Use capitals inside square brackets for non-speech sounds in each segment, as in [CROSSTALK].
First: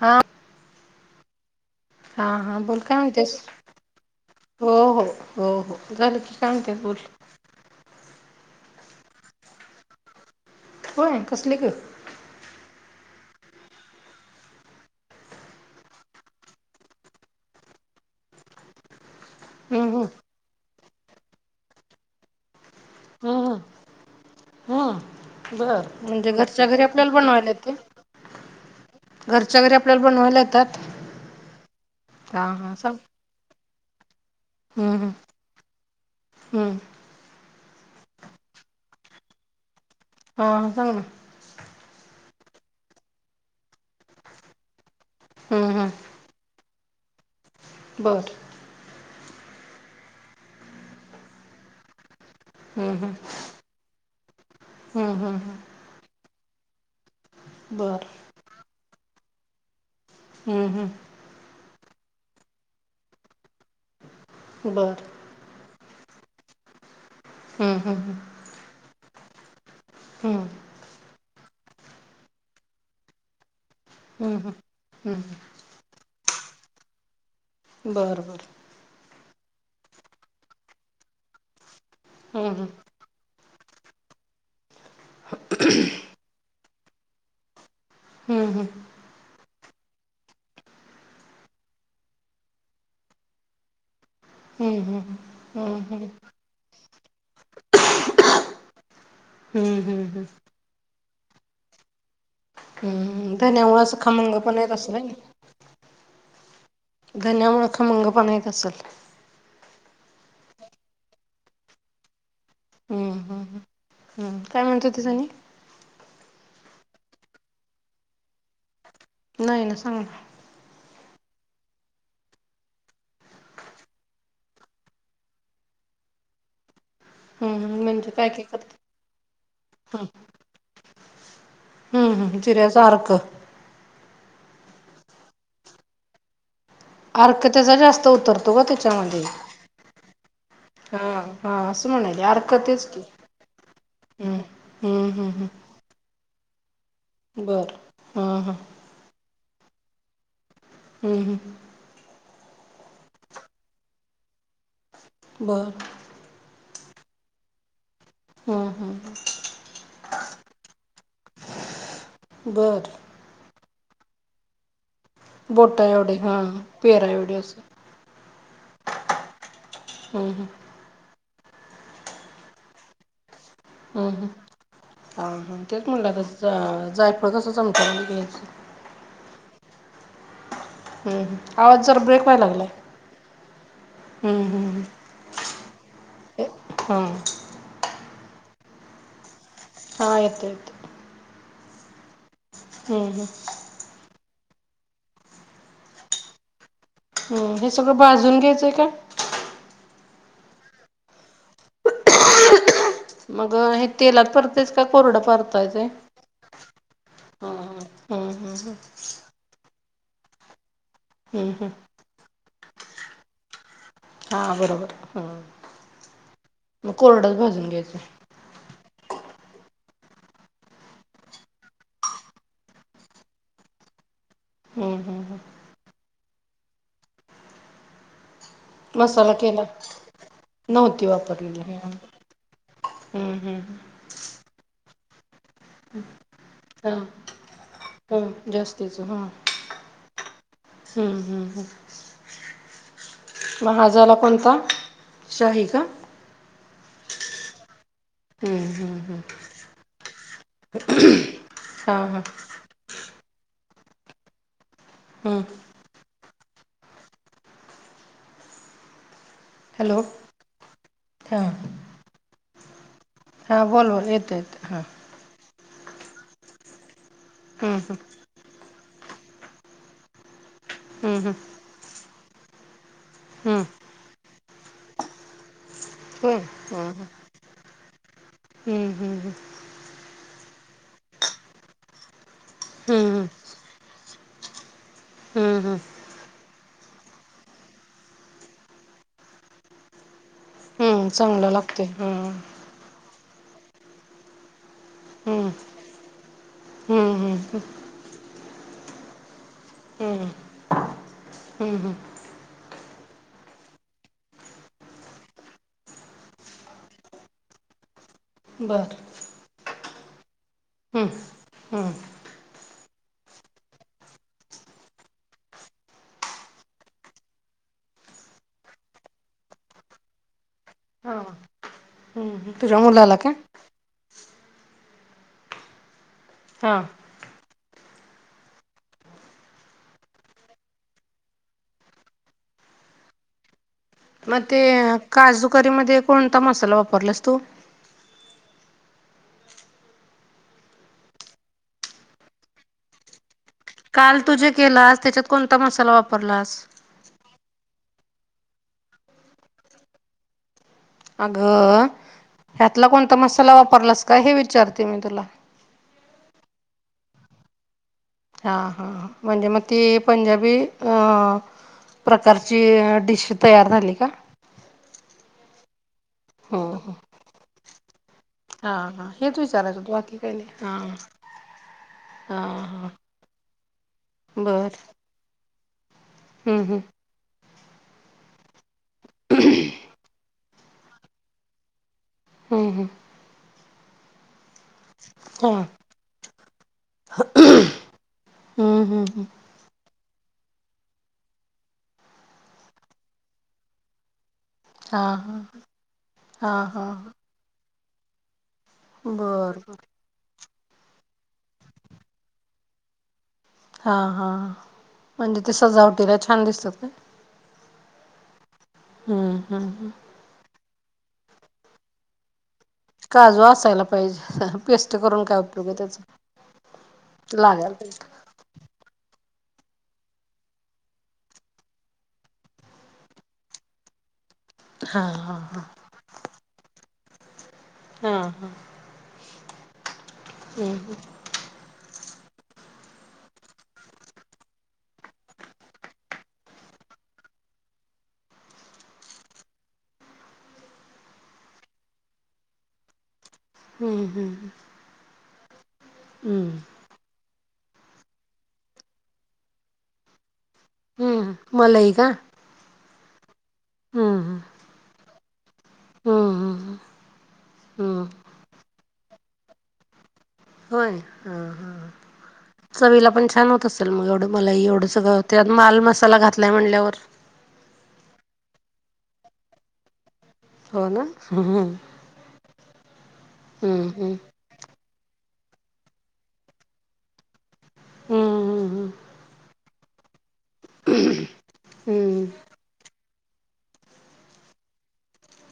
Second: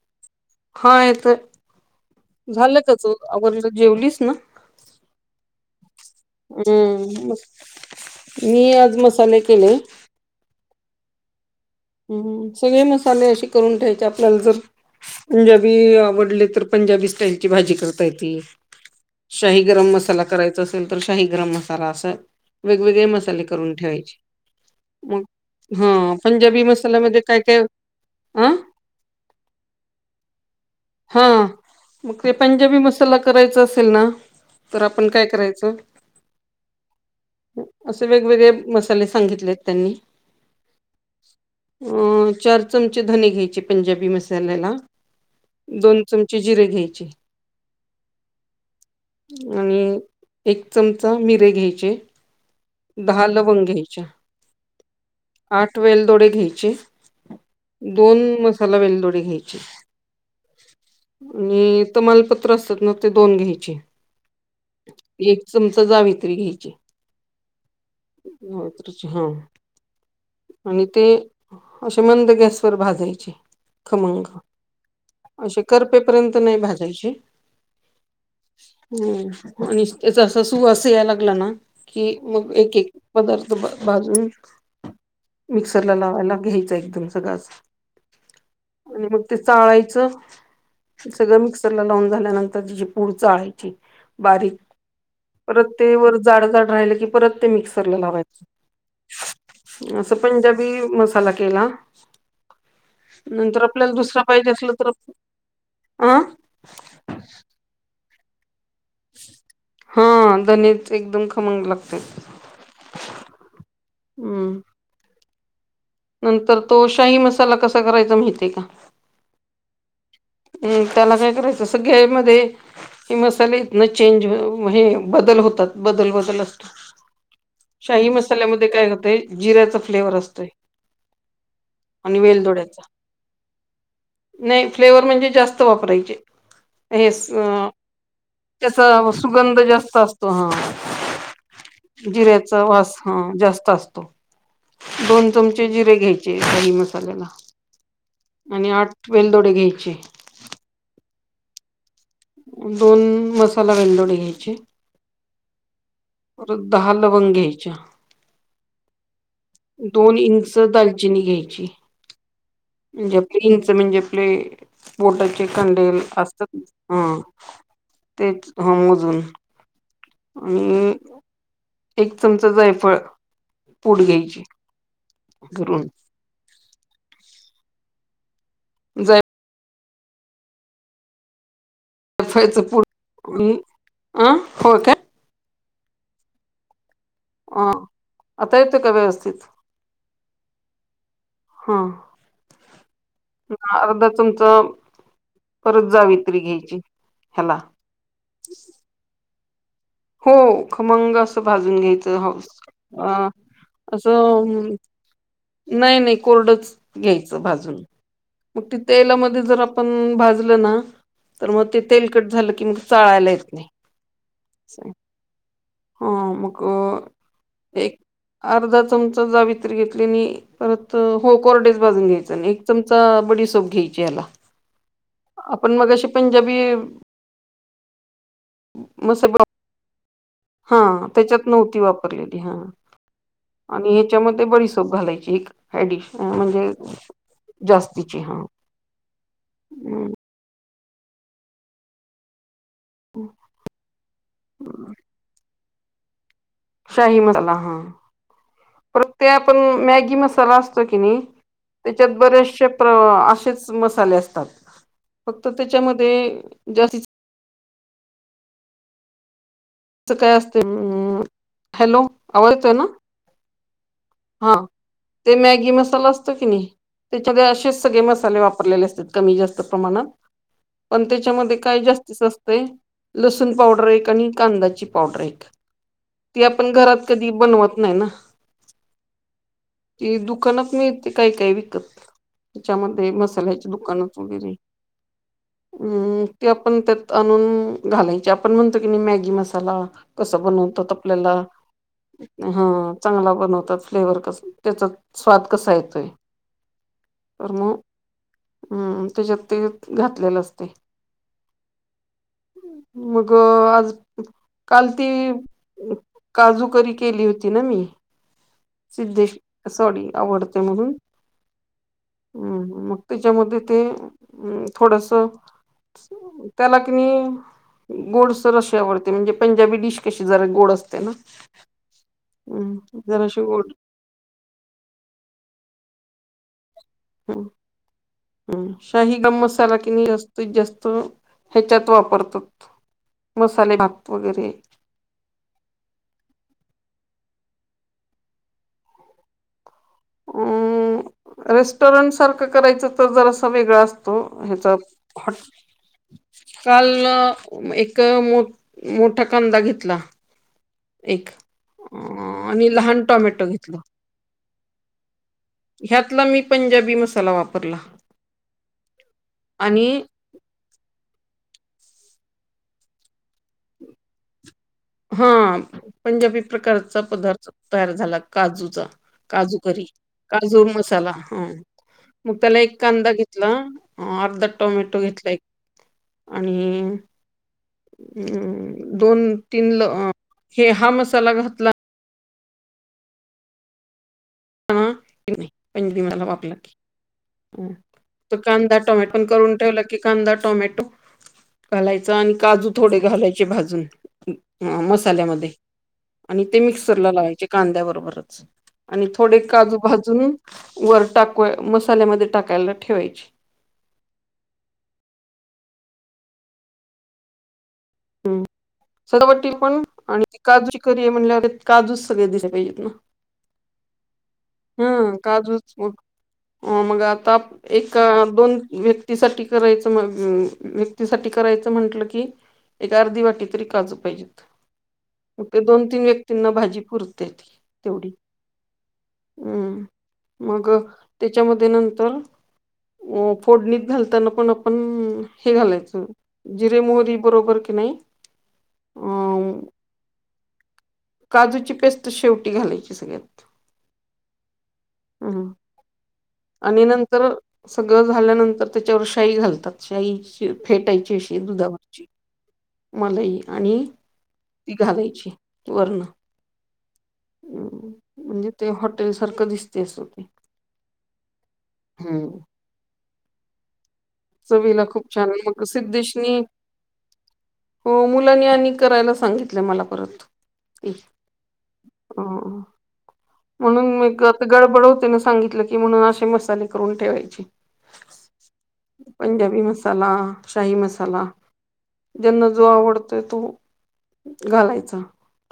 हा होय तर, हा हा झालं बोल काय त्याच म्हणतेस आवरलं जेवलीसं ना? हो हो हो हो झालं की सांगते बोल, हम्म मी आज मसाले केले. होय कसली गं! हम्म सगळे मसाले असे करून ठेवायचे, आपल्याला जर पंजाबी आवडले तर पं पंजाबी स्टाईलची भाजी करता येती, शाही गरम हम्म मसाला कराय चं असेल तर, शाही गरम मसाला असं वेगवेगळे मसाले हम्म करून ठेवायचे. मग हम्म बर हा म्हणजे पंजाबी घरच्या घरी आपल्याला मसाल्यामध्ये काय बनवायला काय? येते आ. घरच्या घरी, आपल्याला बनवायला येतात. हा, मग ते हा हा पंजाबी सांग मसाला, करायचा असेल ना? तर हम्म आपण काय हम्म करायचं? हम्म. असे वेगवेगळे मसाले सांगितलेत त्यांनी. आ हां. म चार चमचे धने घ्यायचे पंजाबी मसाल्याला हम्म दोन चमचे जिरे घ्यायचे. बरं. आणि एक चमचा मिरे घ्यायचे. हम्म हम्म दहा लवंग घ्यायच्या, हम्म हम्म हम्म आठ वेलदोडे घ्यायचे. बर दोन मसाला वेलदोडे घ्यायचे हम्म हम्म आणि तमालपत्र असत ना, ते दोन घ्यायचे बर जावित्री घ्यायची हम्म हम्म हम्म आणि ते, असे मंद गॅसवर भाजायचे. खमंग हम्म हम्म हम्म असे करपेपर्यंत नाही भाजायचे बर बरं. हम्म आणि त्याचा अस सूवास यायला लागला ना, कि मग हम्म एक- एक पदार्थ बाजून, मिक्सरला लावायला घ्यायचा एकदम, सगळाच. हम्म, हम्म. चाळायचं. सगळं मिक्सर ला लावून झाल्यानंतर, तिची पूड चाळायची. बारीक हम्म हम्म परत हम्म हम्म ते हम्म वर जाड जाड राहिलं की परत ते मिक्सरला हम्म लावायचं [UNINTELLIGIBLE] असं हम्म पंजाबी मसाला केला. हम्म नंतर धन्यामुळे आपल्याला असं दुसरं पाहिजे खमंगपणा येत असलं तर असेल आप धन्या मुळ खंमंग पणा येत असेल हा धनीच एकदम खमंग लागते. हम्म हम्म [UNINTELLIGIBLE] हम्म काय म्हणतो [UNINTELLIGIBLE] नंतर तो, शाही मसाला कसा करायचा माहितीय का? नाही ना, सांग ना. अ त्याला काय करायचं, सगळ्या मध्ये हे मसालेइत न चेंज हे ब बदल होतात. बदल- बदल असतो. हम्म शाही म्हणजे काय मसाल्यामध्ये करते काय होतय, जिऱ्याचा फ्लेवर असतोय. हम्म आणि हम्म वेल दोड्याचा, जिऱ्याचा अर्क नाही. फ्लेवर म्हणजे जास्त वापरायचे. हे स अर्क अ त्याचा जास्त उतरतो ग त्याचा त्याच्यामध्ये सुगंध जास्त असतो, हा. हा हा असं [UNINTELLIGIBLE] म्हणाले अर्क जिऱ्याचा तेच वास की हां, जास्त असतो. हम्म हम्म दोन हम्म चमचे हम्म जिरे घ्यायचे दही मसाल्याला बर हा हा आणि आठ वेलदोडे घ्यायचे हम्म ह. दोन मसाला वेंलदोडे घ्यायचे बर. दहा लवंग घ्यायच्या हम्म, हम्. [UNINTELLIGIBLE] दोन इंच दालचीणी घ्यायची. बर म्हणजे [UNINTELLIGIBLE] नच म्हणजे आपले बोटाचे बोटा कंडेल एवढे हा असतात ह पेरा एवढे असं तेच ह मोजून हम्म हम्म आणि एक चमचा जायफळ. पूड हम् हम् घ्यायची हा हा घरून तेच म्हनलं आता जा जायचं. कसं चमच्याने घ्यायचं. जाय हम्. आवाज जरा ब्रेक व्हाय जायफळाचं लागलाय. पूड आणि अ हो काय हां. अ आता येतो का व्यवस्थित? ह येतोय येतोय हा अर्धा चमचा परत जावीत्री घ्यायची, हम्म ह्याला हे सगळं भाजून घ्यायचंय का? हो खमंग असं भाजून घ्यायचं हा असं. आ मग हे तेलात असं परतायच का कोरडं परतायचंय? नाही नाही कोरडच घ्यायचं हा हा भाजून हम्म म हम्म ते तेलामध्ये जर आप पण भाजलं ना तर हम्म मग हम्म ते तेल कट झालं, की मग चाळायला येत नाही. हा बरोबर हा. हा मग कोरडंच भाजून एक घ्यायचं अर्धा चम चमचा जावित्री घेतली नी परत, हो कोरडेच भाजून घ्यायचा आणि एक चमचा बडी सोप घ्यायची याला हम्म हम्म हम्. पंजाबी मसाला केलात? नव्हती हा त्याच्यात वापरलेली नव्हती हम्म वापरलेली हा हम्मम. हाय डिश म्हणजे हा जास्तीची हा. जास्तीच हा हम्म. हम्म हम्म हम्म. म हा झाला कोणता शाही का? शाहि मसाला हा. हम् हम. परत ते आपण मॅगी मसाला असतो, की नाही हा त्याच्यात हा. बरेचसे प्रवा अस तेचं मसाले असतात हम्म. फक्त तेच्यामध्ये जास्तीच हॅलो. त काय असतय म, हा हॅलो आवाज येतोय ना? हां बोल बोल येतयं हां ही मसाला असतो की नाही त्याच्यामधे हम्म असेच हम्म सगळे मसाले वापरलेले अस कमी जास्त प्रमाणात पण हम्म हम्म. त्याच्यामध्ये काय जास्तीच असतयं लसूण हम्म पावडर एक आणि कांदाची पावडर एक व्हय आपण हा घरात कधी ती बनवत नाही ना ह ते दुकानात मिळती काय काय विकत त्याच्यामध्ये हम्म मसाल्याची दुकानच उरली हम्म हम हं ते आपण त्यात आणून घालायची आपण म्हणतो की नाही मॅगी मसाला कस बनवू त्यात हम्म आपल्याला चांगला लागतोय. हम्म हा चांगला बनवतात फ्लेवर कस त्याचा स्वाद कसा येतोय. हम्म हम्म तर हम्म मग हम् त्याच्यात ते घातलेलं असतय. ह मग आज काल ती काजूकरी केली होती ना मी बर. सिद्धेश सॉरी आवडते म्हणून हम्म हम्म. हम् मग त्याच्यामध्ये ते थोडसं त्याला कि नाही गोड अस रशयावरती म्हणजे पंजाबी डिश कशी जरा गोड असते ना हा तुझ्या हम्म मुलाला काय? जराशी गोड हा हम्म ह शाही दम मसाला कि नाही जास्तीत जास्त ह्याच्यात वापरतात. मसाले भात मग वगैरे ते काजूकरी मध्ये कोणता मसाला वापरलास तू अ रेस्टॉरंट सारखं करायचं तर जरासं वेगळा असतो काल तू जे ह्याचा केलास त्याच्यात कोणता मसाला वापरलास? [UNINTELLIGIBLE] काल एक मोठ मोठा कांदा घेतला. एक अगं अ आणि ह्यातला लहान कोणता टॉमॅटो मसाला घेतलं वापरलास का हे विचारते मी तुला ह्यातला मी पंजाबी मसाला वापरला. हा हा म्हणजे मग आणि ती पंजाबी अ प्रकारची डिश तयार झाली का? हा पंजाबी हम्म हम्म. प्रकारचा पदार्थ तयार झाला हा काजूचा हा हेच काजू विचारायचं करी होतं बाकी काही नाही. काजू हा मसाला मग हा त्याला एक हा कांदा घेतला. ह अर्धा बर. टोमॅटो घेतला एक आणि हम्म हम्म अं दोन तीन ल हे हा मसाला घातला. हम्म हम्म हा [UNINTELLIGIBLE] तो कांदा हम्म हम्म टोमॅटो पण हम्म करून ठेवला की कांदा टोमॅटो घालायचा आणि काजू थोडे घालायचे भाजून. ह हा हा मसाल्यामध्ये आणि हा ते हा मिक्सरला लावायचे कांद्या बरोबरच थोडे बर बर काजू भाजून वर टाकू मसाल्यामध्ये टाकायला ठेवायचे. हा हा म्हणजे ते सजावटीला छान दिसतात का? हम् हम्म सजावटीला हम्म पण हम्म. आणि ती काजूची करी आहे म्हणल्यावर काजूच सगळे दिसायला पाहिजे. काजू असायला पाहिजे. पेस्ट हम करून काय उपयोग काजूत आहे त्याचा मग आता लागायला एक पाहिजे. दोन व्यक्तीसाठी करायच व्यक्तीसाठी करायचं म्हंटलं की एक अर्धी वाटी तरी काजू पाहिजे हा हा ते हा. दोन तीन व्यक्तींना भाजी पुरतेती हा हा हम्म मग हम्म त्याच्यामध्ये नंतर अ फोडणीत घालताना पण आपण हे घालायचं जिरे मोहरी बरोबर की नाही अ काजूची पेस्ट शेवटी घालायची सगळ्यात हम्म हम्म हम् हम्म. आणि नंतर सगळं झाल्यानंतर त्याच्यावर शाई घालतात शाई फेटायची हम्म अशी मलाई दुधावरची का मलाई आणि हम्म हम्म ती घालायची वर्ण हम्म हम्म हम्म. म्हणजे ते हॉटेल सारखं दिसते अस हो ते होय ह ह हम्म. सवीला पण छान होत मग एवढं मलाही चवीला एवढं खूप छान स मग माल मसाला सिद्धेशनी घातलाय म्हणल्यावर हो मुलांनी आणि करायला सांगितलं मला परत हो ना अ ह म्हणून म आता गडबड होतेने सांगितलं की म्हणून असे मसाले करून ठेवायचे हम्म पंजाबी मसाा शाही मसाला हम्म ज्यांना जो आवडतो तो घालायचा.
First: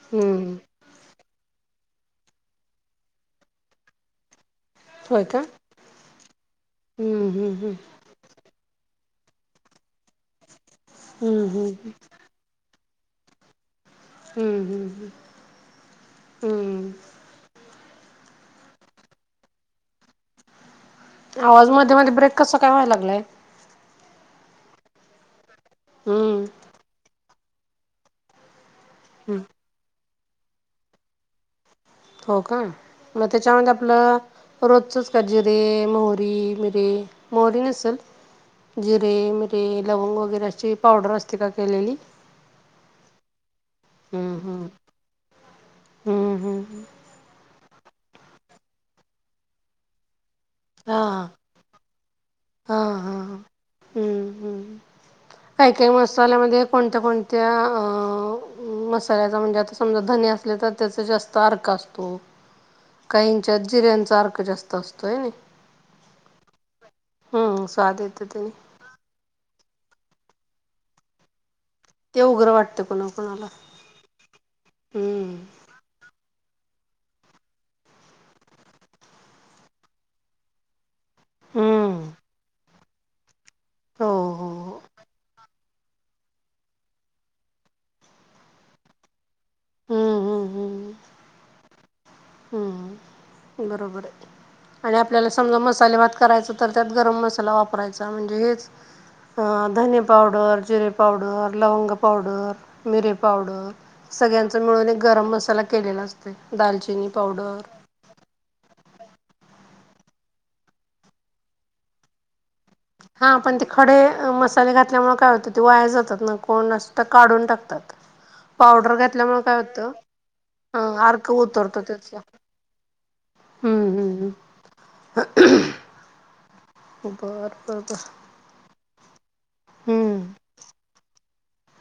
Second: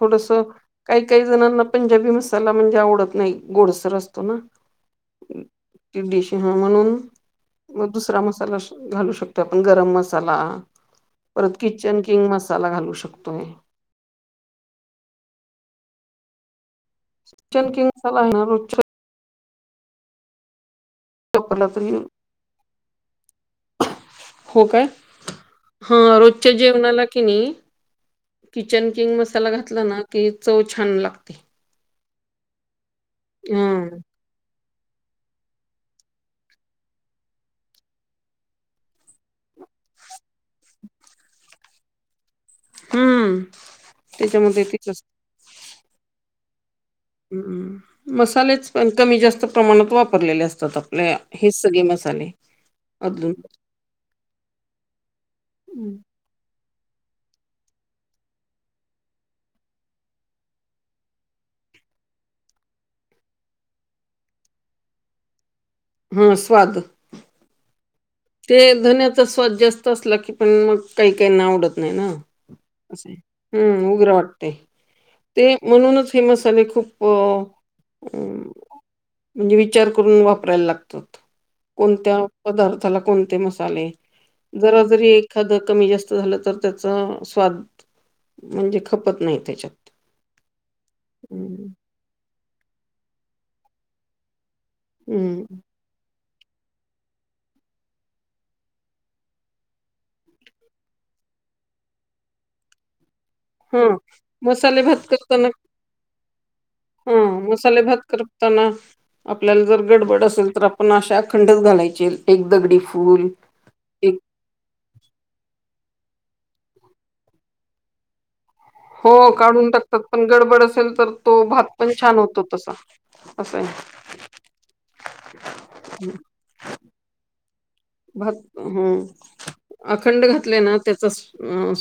थोडस हम्म. काही काही जणांना पंजाबी मसाला म्हणजे आवडत नाही गोडसर असतो ना. होय का? ती डिश म्हणून हम्म हम्म हम्म म दुसरा मसाला घालू शकतो आपण गरम मसाला हम्म परत हम्म किचन किंग मसाला घालू शकतोय. [UNINTELLIGIBLE] किचन किंग मसाला आहेना रोज वापरला आवाज तरी मध्ये मध्ये ब्रेक कसा काय व्हायला लागलाय? हो काय हा रोजच्या हम्म जेवणाला की नी किचन किंग मसाला घातला ना की चव छान लागते. हो का मग त्याच्यामध्ये हं, आपलं रोजचच जिरे, मोहरी, मिरे, मोहरी नसल जिरे, मिरे, लवंग, वगैरे अशी पावडर असते का केलेली? हम हम्म त्याच्यामध्ये हम्म किती आस हम्म हम्म हम मसालेच पण कमी जास्त प्रमाणात वापरलेले अस हा आपल्या हा हेच सगळे मसाले हा हा आदळून काय काय मसाल्यामध्ये कोणत्या कोणत्या अ मसाल्याचा म्हणजे आता समजा धने असले तर त्याचा जास्त अर्क असतो. काहींच्यात जिऱ्यांचा अर्क जास्त असतोय. हम स्वाद. स्वाद येतो त्याने ते धनचा स्वाद जास्त असला की पण मग काही काही ना आवडत हे ना ते उग्र वाटतं कोणाकोणाला उग्र वाटते हम्म ते म्हणूनच फेम तरी खूप म्हणजे विचार करून वापरायला लागत. हम्म कोणत्या पदार्थाला कोणते मसाले हो हो हो जरा जरी एखाद कमी जास्त झालं तर त्याचा स्वाद म्हणजे खपत नाय त्याच्यात हम्म हम्म हम्म! हम्म बरोबर आहे आणि आपल्याला हं. समजा मसाले भात करायच तर त्यात गरम मसाला वापरायचा म्हणजे हेच अ धने पावडर, जिरे पावडर, लवंग पावडर, मिरे पावडर हां. सगळ्यांचा मसाले मिळून एक भात गरम करताना मसाला केलेला असते दालचिनी पावडर, त्यांना आपल्याला जर गडबड असेल तर आपण अशीअखंडच घालायची एक दगडी हा फूल, पण ते खडे एक मसाले घातल्यामुळे काय होत ते वाया जातात न.... कोणात काढून टाकतात.... पावडर हो घातल्यामुळे काय काढून होतं टाकतात पण गडबड अ, असेल तर अर्क तो भात उतरतो पण त्याचा छान होतो तसा.... अस हाय..... हम्म हम्म हम्म. बर बरोबर..... हं. अखंड घातले ना त्याचा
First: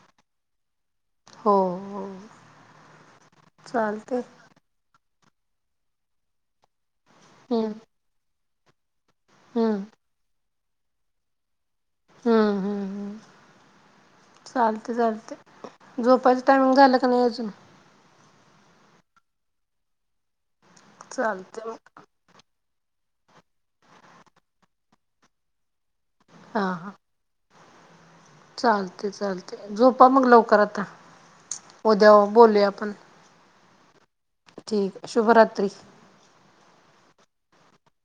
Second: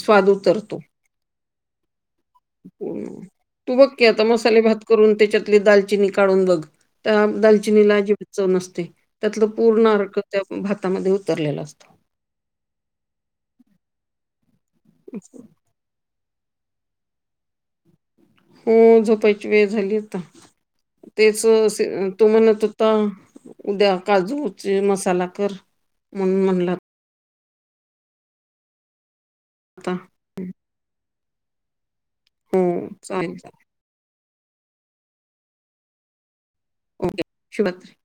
स्वाद उतरतो..... हो हो.... तू बघ की चालते आता मसाले भात करून त्याच्यातली दालचिनी काढून बघ? त्या हम्म दालचिनीला जे चव नसते त्यातलं हम्म हम्म पूर्ण अर्क त्या भातामध्ये उतरलेला असत...... ह ह ह चालते चालते झोपच..... टाईम झालं की नाही अजून? हो झोपायची वेळ झाली आता तेच चालते अस मग ते म्हणत.... ता उद्या काजूची मसाला कर म्हणून हां म्हणल.... हां चालते चालते आता झोपा मग लवकर आता.... उद्या हो, बोलया आपण..... चालेल, चालेल. ठीक शुभ रात्री.... ओके शुभ रात्री.....